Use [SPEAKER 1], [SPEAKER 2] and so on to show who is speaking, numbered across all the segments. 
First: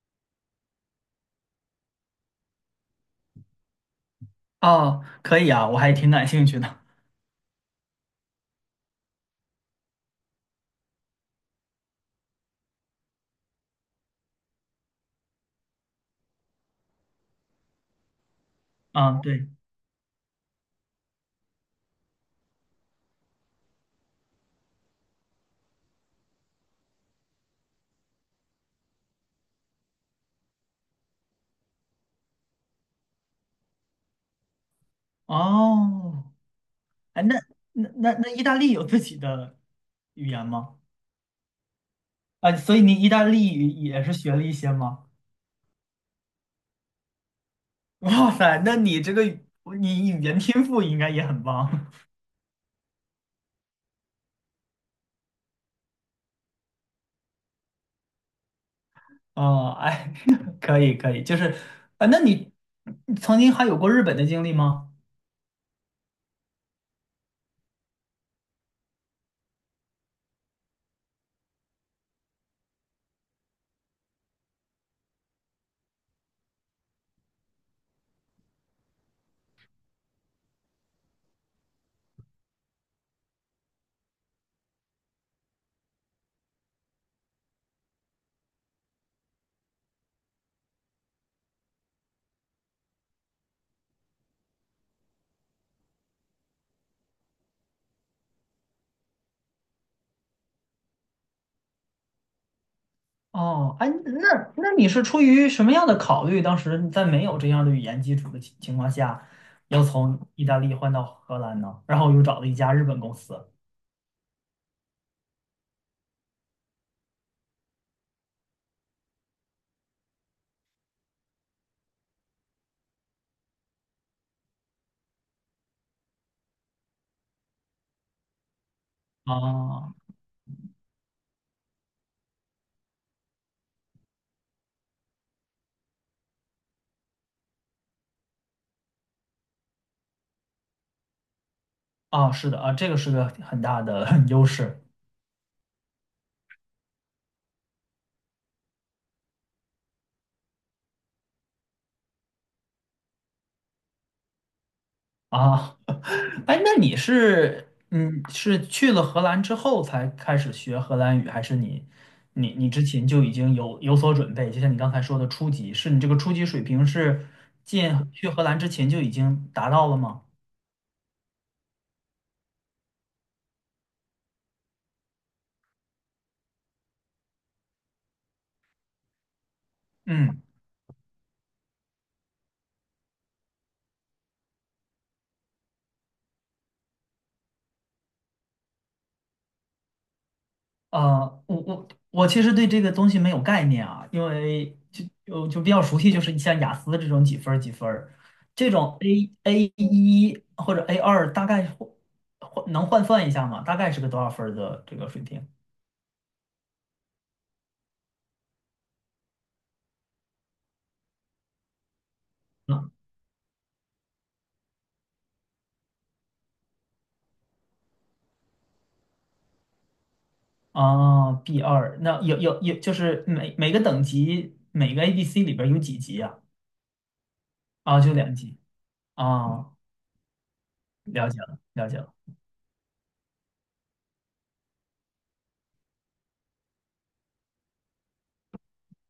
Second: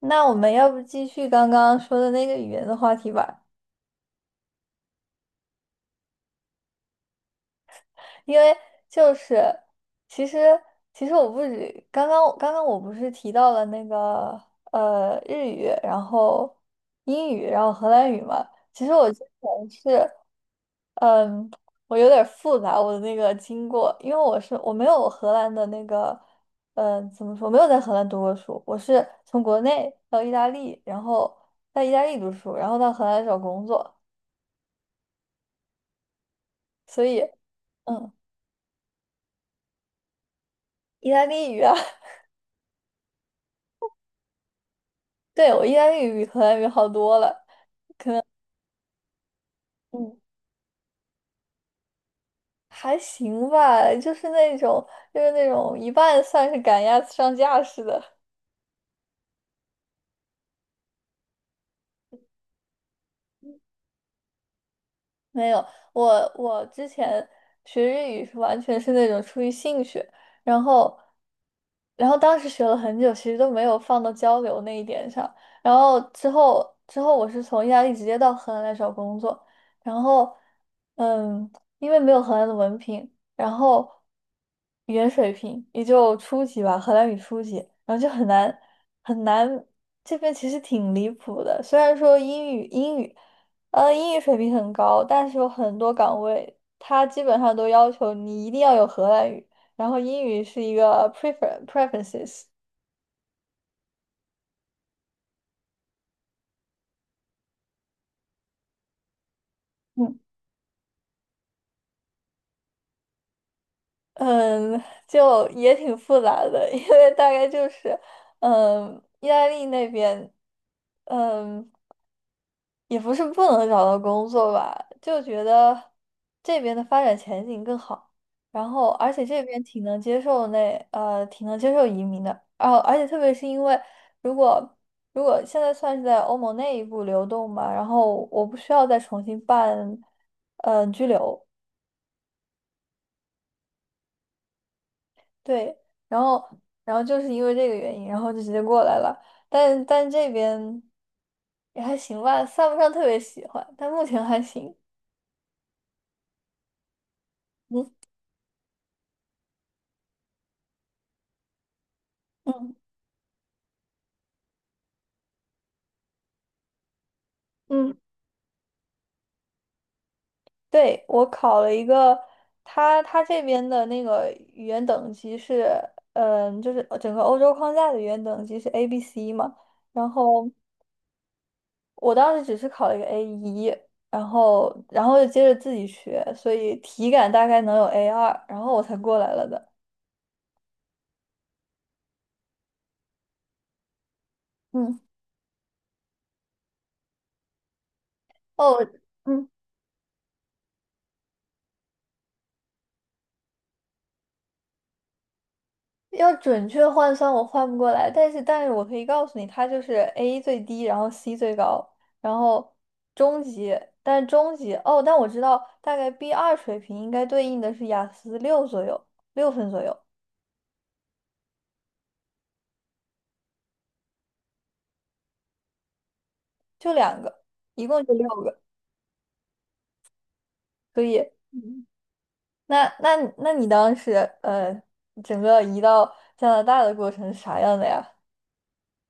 [SPEAKER 1] 那我们要不继续刚刚说的那个语言的话题吧，
[SPEAKER 2] 哦，可以啊，我还挺感兴趣的。
[SPEAKER 1] 因为就是其实其实我不止刚刚我不是提到了那个日语，然后英语，然后荷兰语嘛。其实我之
[SPEAKER 2] 啊，对。
[SPEAKER 1] 前是嗯，我有点儿复杂我的那个经过，因为我没有荷兰的那个怎么说，没有在荷兰读过书，我是从国内到意大利，然后在意大利读书，然后到荷兰找工作。
[SPEAKER 2] 哦，
[SPEAKER 1] 所以，
[SPEAKER 2] 哎，那那
[SPEAKER 1] 嗯，
[SPEAKER 2] 那那意大利有自己的语言吗？
[SPEAKER 1] 意大利语啊，
[SPEAKER 2] 啊，所以你意大利语也是学了一些吗？
[SPEAKER 1] 对，我意大利语比荷兰语好多了。
[SPEAKER 2] 哇塞，那你这个语你
[SPEAKER 1] 嗯，
[SPEAKER 2] 语言天赋应该也很棒。
[SPEAKER 1] 还行吧，就是那种一半算是赶鸭子上架似的。
[SPEAKER 2] 哦，哎，可以可以，就是啊，那你曾经还有过日本的经历吗？
[SPEAKER 1] 没有，我之前学日语是完全是那种出于兴趣，然后，然后当时学了很久，其实都没有放到交流那一点上。然后之后，我是从意大利直接到荷兰来找工作，然后嗯，因为没有荷兰的文凭，然后语言水平也就初级吧，荷兰语初级，然后就很难很难，这边其实挺离谱的，虽然说英语。英语水平很高，但是有很多岗位，它基本上都要求你一定要有荷兰语，然后英语是一个 preferences。
[SPEAKER 2] 哦，哎，那你是出于什么样的考虑？当时在没有这样的语言基础的情况下，要
[SPEAKER 1] 嗯
[SPEAKER 2] 从意大利换到荷兰呢？然后又找了一家日本公司。
[SPEAKER 1] 嗯，就也挺复杂的，因为大概就是嗯，意大利那边嗯。也不是不能找到工作吧，就觉得这边的发展前景更好，然后而且这边
[SPEAKER 2] 啊
[SPEAKER 1] 挺能接受移民的，然后而且特别是因为如果如果现在算是在欧盟内部流动吧，然后我不需要再重新办居留，
[SPEAKER 2] 啊，是的啊，这个是个很大的 优势
[SPEAKER 1] 对，然后然后就是因为这个原因，然后就直接过来了，但这边也还行吧，算不上特别喜欢，但目前还行。
[SPEAKER 2] 啊。哎，那你是是去了荷兰之后才开始学荷兰语，还是你
[SPEAKER 1] 嗯。
[SPEAKER 2] 之前就已经有所准备？就像你刚才说的初级，是你这个初级水平是进
[SPEAKER 1] 嗯。
[SPEAKER 2] 去荷兰之前就已经达到了吗？
[SPEAKER 1] 对，我考了一个，他这边的那个语言等级是，嗯，就是整个欧洲框架的语言等级是 A、B、C 嘛。然
[SPEAKER 2] 嗯。
[SPEAKER 1] 后我当时只是考了一个 A1，然后就接着自己学，所以体感大概能有 A2，然后我才过来了的。
[SPEAKER 2] 我其实对这个东西没有概念啊，因为
[SPEAKER 1] 嗯，
[SPEAKER 2] 就比较熟悉，就是像雅思这种几分儿几分儿这
[SPEAKER 1] 哦，
[SPEAKER 2] 种 A
[SPEAKER 1] 嗯。
[SPEAKER 2] A 一或者 A2，大概换能换算一下吗？大概是个多少分儿的这个水平？
[SPEAKER 1] 要准确换算我换不过来，但是我可以告诉你，它就是 A 最低，然后 C 最高，然后
[SPEAKER 2] 嗯
[SPEAKER 1] 中级，但是中级哦，但我知道大概 B2水平应该对应的是雅思六左右，6 分左右，
[SPEAKER 2] 啊，B2，那有，就是每个等级每个 A B C 里边儿有几级啊？
[SPEAKER 1] 就两个，一
[SPEAKER 2] 啊，
[SPEAKER 1] 共
[SPEAKER 2] 就
[SPEAKER 1] 就六
[SPEAKER 2] 两级。
[SPEAKER 1] 个，
[SPEAKER 2] 啊，
[SPEAKER 1] 所以。
[SPEAKER 2] 了解了，
[SPEAKER 1] 嗯。
[SPEAKER 2] 了解了。
[SPEAKER 1] 那你当时呃整个移到加拿大的过程是啥样的呀？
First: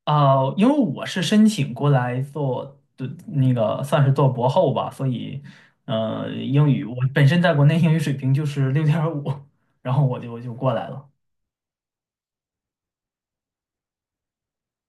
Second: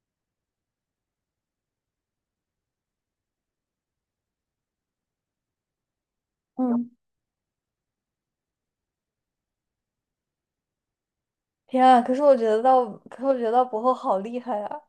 [SPEAKER 2] 啊、因为我是申请过来做的那个算是做博后吧，所以英语
[SPEAKER 1] 嗯。
[SPEAKER 2] 我本身在国内英语水平就是6.5，然后我就过来了。
[SPEAKER 1] 天啊，可是我觉得到，可是我觉得到博后好厉害啊！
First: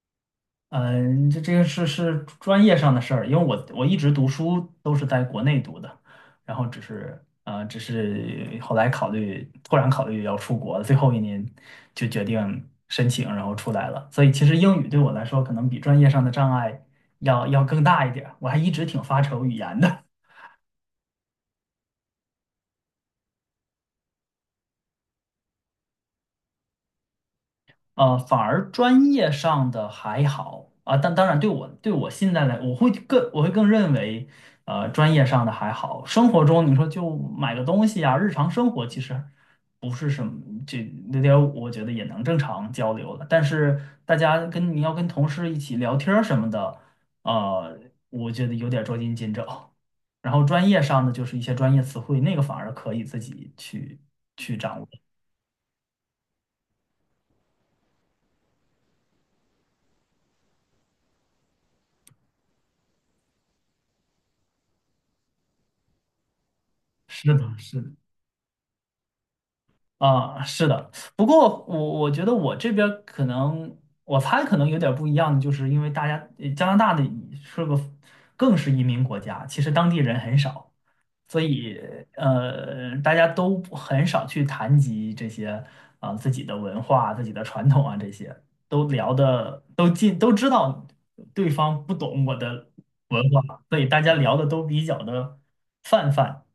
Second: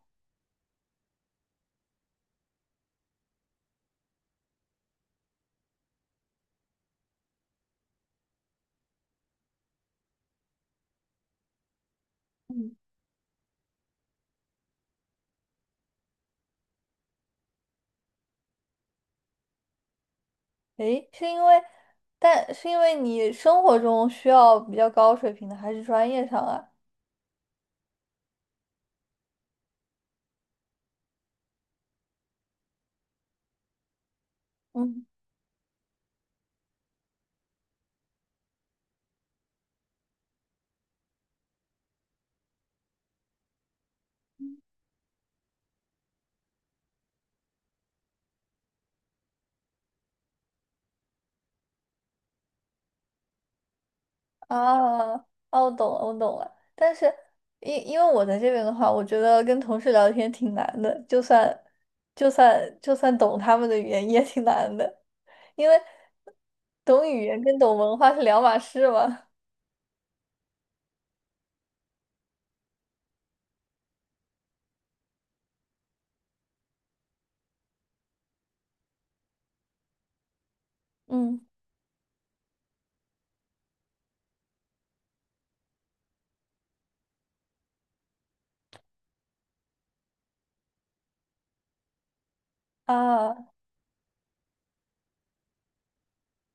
[SPEAKER 2] 嗯，这个是专业上的事儿，因为我一直读书都是在国内读的，然后只是后来考虑，突然考虑要出国，最后一年就决定申请，然后出来了。所以其实英语对我来说，可能比专业上的障碍要更大一点儿，我还一直挺发愁语言的。
[SPEAKER 1] 诶，是因为，但是因为你生活中需要比较高水平的，还是专业上啊？
[SPEAKER 2] 反而专业上的还好啊，但当然对我现在来，我会更认为，
[SPEAKER 1] 嗯
[SPEAKER 2] 专业上的还好。生活中你说就买个东西啊，日常生活其实不是什么，这那点五，我觉得也能正常交流了。但是大家跟你要跟同事一起聊天儿什么的，呃，我觉得有点捉襟见肘。然后专业上的就是一些专业词汇，那个反而可以自己去掌握。
[SPEAKER 1] 啊，哦，我懂了，我懂了。但是因为我在这边的话，我觉得跟同事聊天挺难的，就算懂他们的语言也挺难的，因为懂语
[SPEAKER 2] 是
[SPEAKER 1] 言
[SPEAKER 2] 的，
[SPEAKER 1] 跟懂
[SPEAKER 2] 是的。
[SPEAKER 1] 文化是两码事嘛。
[SPEAKER 2] 啊，是的，不过我觉得我这边儿可能，我猜可能有点儿不一样的，就是因为大家加拿大的是个更是移民国家，其实当地人很少，
[SPEAKER 1] 嗯，
[SPEAKER 2] 所以大家都不很少去谈及这些啊、自己的文化、自己的传统啊这些，都聊的都尽都知道对方不懂我的文
[SPEAKER 1] 啊，
[SPEAKER 2] 化，所以大家聊的都比较的泛泛。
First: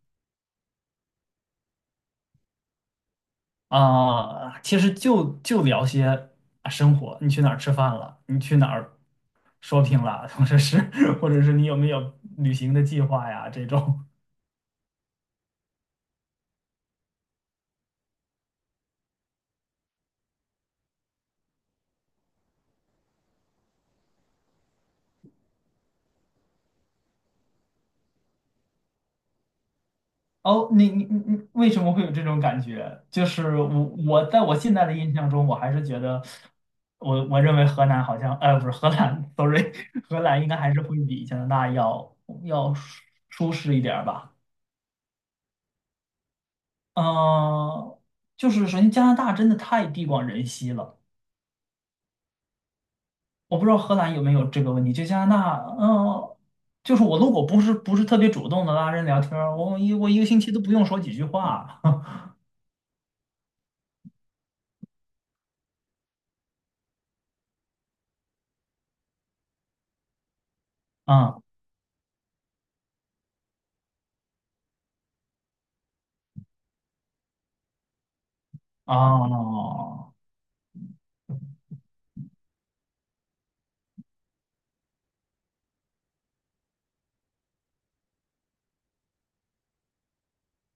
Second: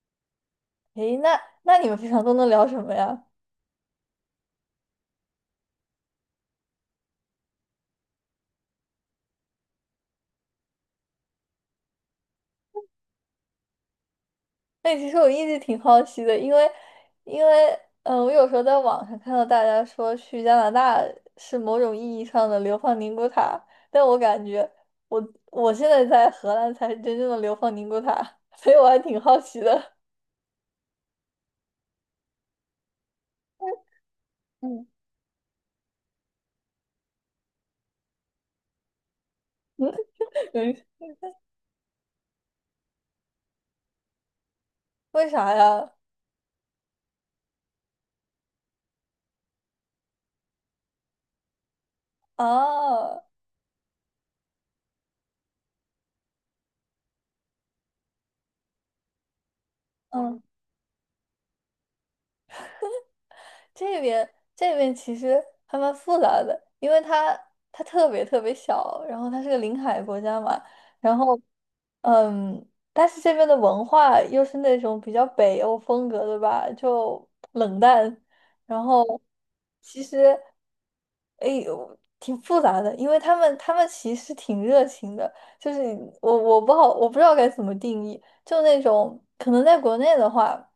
[SPEAKER 1] 诶，那你们平常都能聊什么呀？
[SPEAKER 2] 啊，其实就聊些啊生活，你去哪儿吃饭了？你去哪儿 shopping 了？或者是你有没有旅行的计划呀？这种。
[SPEAKER 1] 哎，其实我一直挺好奇的，因为因为，嗯，我有时候在网上看到大家说去加拿大是某种意义上的流放宁古塔，但我感觉我我现在在荷兰才是真正的流放宁古塔，所以我还挺好奇的。
[SPEAKER 2] 哦，你为什么会有这种感觉？就是我在我 现
[SPEAKER 1] 嗯，
[SPEAKER 2] 在的印象中，我还是觉得我认为河南好像，不是河南 s o r r y 荷兰应该还是会比加拿大要舒适一点儿吧。
[SPEAKER 1] 为啥呀？
[SPEAKER 2] 嗯、就是首先加拿大真的太地广人稀了。
[SPEAKER 1] 啊，
[SPEAKER 2] 我不知道荷兰有没有这个问题，就加拿大，就是我如果不是特别主动的拉人聊天儿我一个
[SPEAKER 1] 嗯。
[SPEAKER 2] 星期都不用说几句话，
[SPEAKER 1] 这边这边其实还蛮复杂的，因为它特别特别小，然后它是个临海国家嘛，然后
[SPEAKER 2] 啊。
[SPEAKER 1] 嗯，但是这边的文化又是那种比较北欧风格的吧，就冷淡，然后其
[SPEAKER 2] 哦。
[SPEAKER 1] 实哎呦挺复杂的，因为他们其实挺热情的，就是我不知道该怎么定义，就那种可能在国内的话。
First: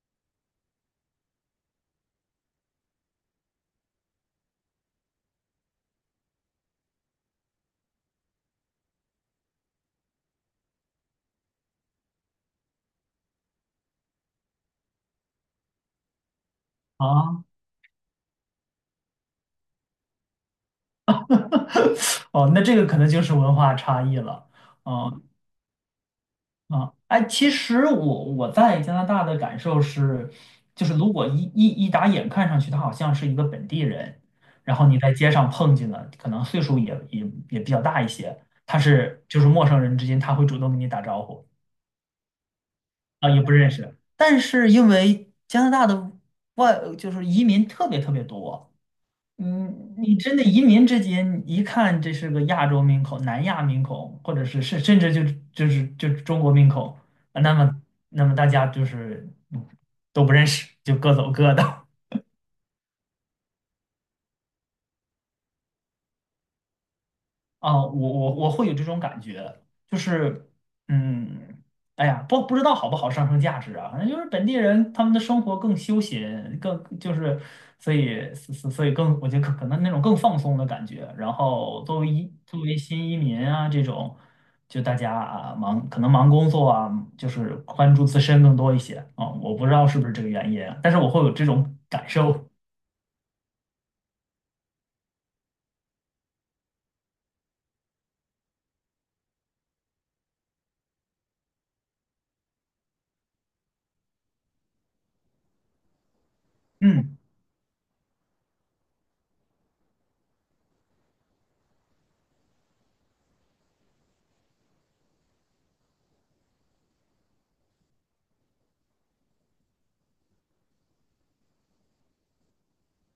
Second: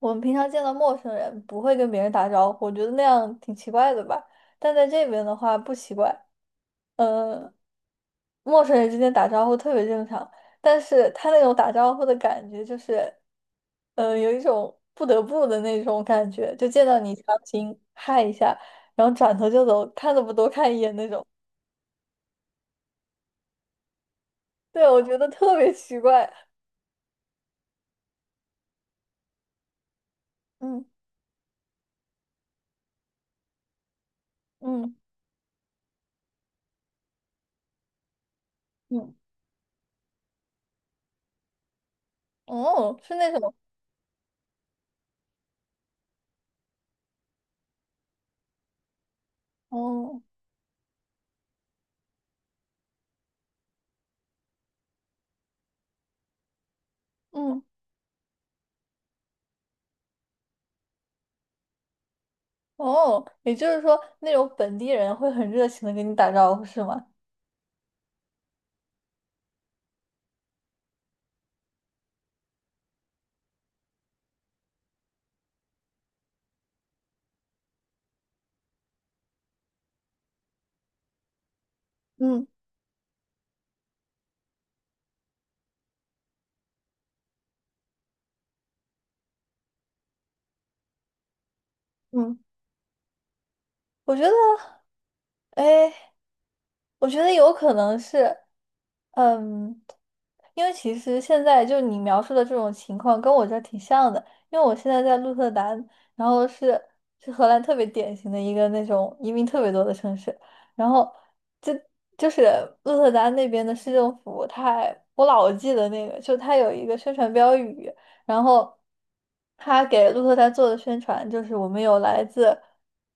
[SPEAKER 1] 我们平常见到陌生人不会跟别人打招呼，我觉得那样挺奇怪的吧。但在这边的话不奇怪，嗯，陌生人之间打招呼特别正常。但是他那种打招呼的感觉就是，嗯，有一种不得不的那种感觉，就见到你强
[SPEAKER 2] 啊。
[SPEAKER 1] 行嗨一下，然后转头就走，看都不多看一眼那种。
[SPEAKER 2] 哦，那这个可能就是文化差异了。
[SPEAKER 1] 对，我觉
[SPEAKER 2] 哦，
[SPEAKER 1] 得特别奇怪。
[SPEAKER 2] 啊，哎，其实我在加拿大的感受是，
[SPEAKER 1] 嗯
[SPEAKER 2] 就是如果一打眼看上去他好像是一个本地人，然后
[SPEAKER 1] 嗯
[SPEAKER 2] 你在街上碰见了，可能岁数也比较大一些，
[SPEAKER 1] 嗯，
[SPEAKER 2] 就是陌生人之间他会主动跟你打招呼。
[SPEAKER 1] 哦，是
[SPEAKER 2] 啊，
[SPEAKER 1] 那
[SPEAKER 2] 也不
[SPEAKER 1] 种，
[SPEAKER 2] 认识。但是因为加拿大的就是移民特别特别多，你
[SPEAKER 1] 哦
[SPEAKER 2] 真的移民之间，你一看这是个亚洲面孔、南亚面孔，或者是甚至就是中国面孔，啊那
[SPEAKER 1] 嗯。
[SPEAKER 2] 么那么大家就是都不认识，就各走各的。
[SPEAKER 1] 哦，也就是说，那种本地人会很热情的跟你打招呼，是吗？
[SPEAKER 2] 啊，我会有这种感觉，就是，嗯，哎呀，不知道好不好上升价值啊，反正就是本地人他们的生活更休闲，更就是，所以更，我觉得可能那种更放松的感觉。然后
[SPEAKER 1] 嗯
[SPEAKER 2] 作为新移民啊这种，就大家啊可能忙工作啊，就是关注自身更多一些啊，我不知道是不是这个原因啊，但是我会有这种感
[SPEAKER 1] 嗯。
[SPEAKER 2] 受。
[SPEAKER 1] 我觉得，哎，我觉得有可能是，嗯，因为其实现在就你描述的这种情况跟我这儿挺像的，因为我现在在鹿特丹，然后是
[SPEAKER 2] 嗯，
[SPEAKER 1] 是荷兰特别典型的一个那种移民特别多的城市，然后就就是鹿特丹那边的市政府，它还我老记得那个，就它有一个宣传标语，然后它给鹿特丹做的宣传就是我们有来自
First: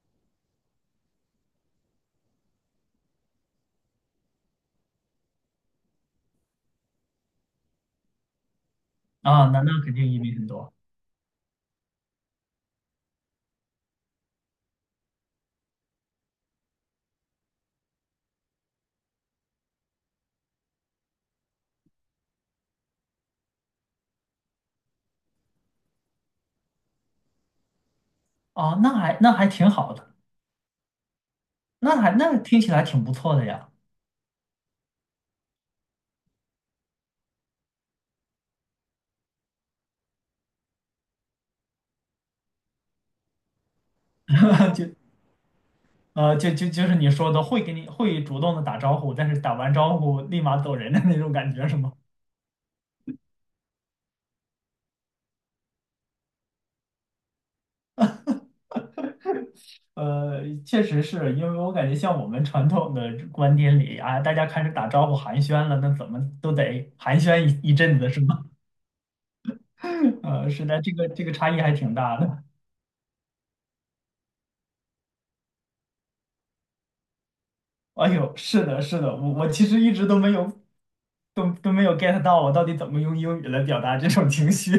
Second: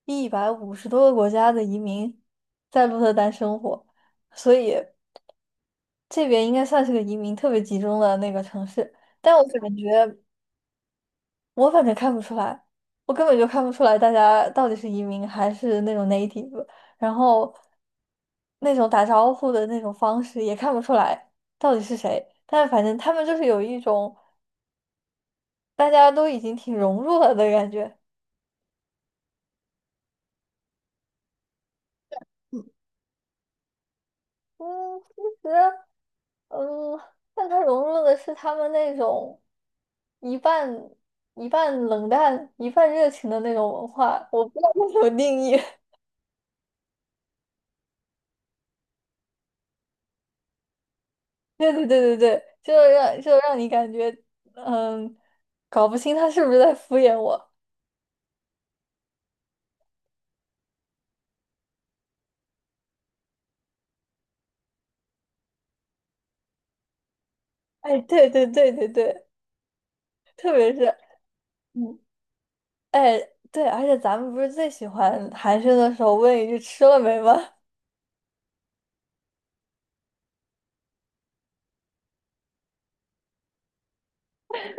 [SPEAKER 1] 150多个国家的移民在鹿特丹生活，所以。这边应该算是个移民特别集中的那个城市，但我
[SPEAKER 2] 啊，那
[SPEAKER 1] 感
[SPEAKER 2] 那肯定
[SPEAKER 1] 觉
[SPEAKER 2] 移民很多
[SPEAKER 1] 我反正看不出来，我根本就看不出来大家到底是移民还是那种 native，然后那种打招呼的那种方式也看不出来到底是谁，但反正他们就是有一种大家都已经挺融入了的感觉。
[SPEAKER 2] 啊。那还挺好的。那听起来挺不错的呀，
[SPEAKER 1] 嗯，其实，嗯，但它融入的是他们那种一半一半冷淡、一半热情的那种文化，我不知道
[SPEAKER 2] 就
[SPEAKER 1] 该怎么定义。
[SPEAKER 2] 就是你说的会给你会主动的打招呼，但是打完招呼立马走人的那种感觉
[SPEAKER 1] 对
[SPEAKER 2] 是
[SPEAKER 1] 对
[SPEAKER 2] 吗？
[SPEAKER 1] 对对对，就是让你感觉嗯，搞不清他是不是在敷衍我。
[SPEAKER 2] 确实是因为我感觉像我们传统的观点里啊，大家开始打招呼寒暄了，那怎么都得寒暄一阵
[SPEAKER 1] 哎，
[SPEAKER 2] 子是
[SPEAKER 1] 对对
[SPEAKER 2] 吗？
[SPEAKER 1] 对对对，特
[SPEAKER 2] 是
[SPEAKER 1] 别
[SPEAKER 2] 的，
[SPEAKER 1] 是，
[SPEAKER 2] 这个差异还挺
[SPEAKER 1] 嗯，
[SPEAKER 2] 大的。
[SPEAKER 1] 哎，对，而且咱们不是最喜欢寒暄的时候问一句"吃了没"吗？
[SPEAKER 2] 哎呦，是的，是的，我其实一直都没有 get 到我到底怎么用英语来表达这种情绪。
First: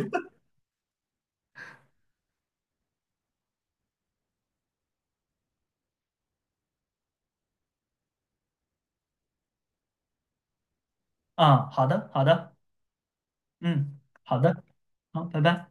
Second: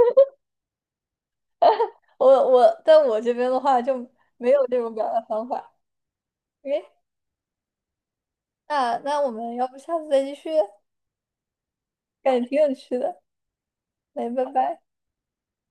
[SPEAKER 1] 我在我这边的话就没有这种表达方法。那我们要不下次再继续？
[SPEAKER 2] 啊。好的，好
[SPEAKER 1] 感觉
[SPEAKER 2] 的。
[SPEAKER 1] 挺有趣的。
[SPEAKER 2] 嗯，
[SPEAKER 1] 来，
[SPEAKER 2] 好
[SPEAKER 1] 拜
[SPEAKER 2] 的，
[SPEAKER 1] 拜。
[SPEAKER 2] 好，拜拜。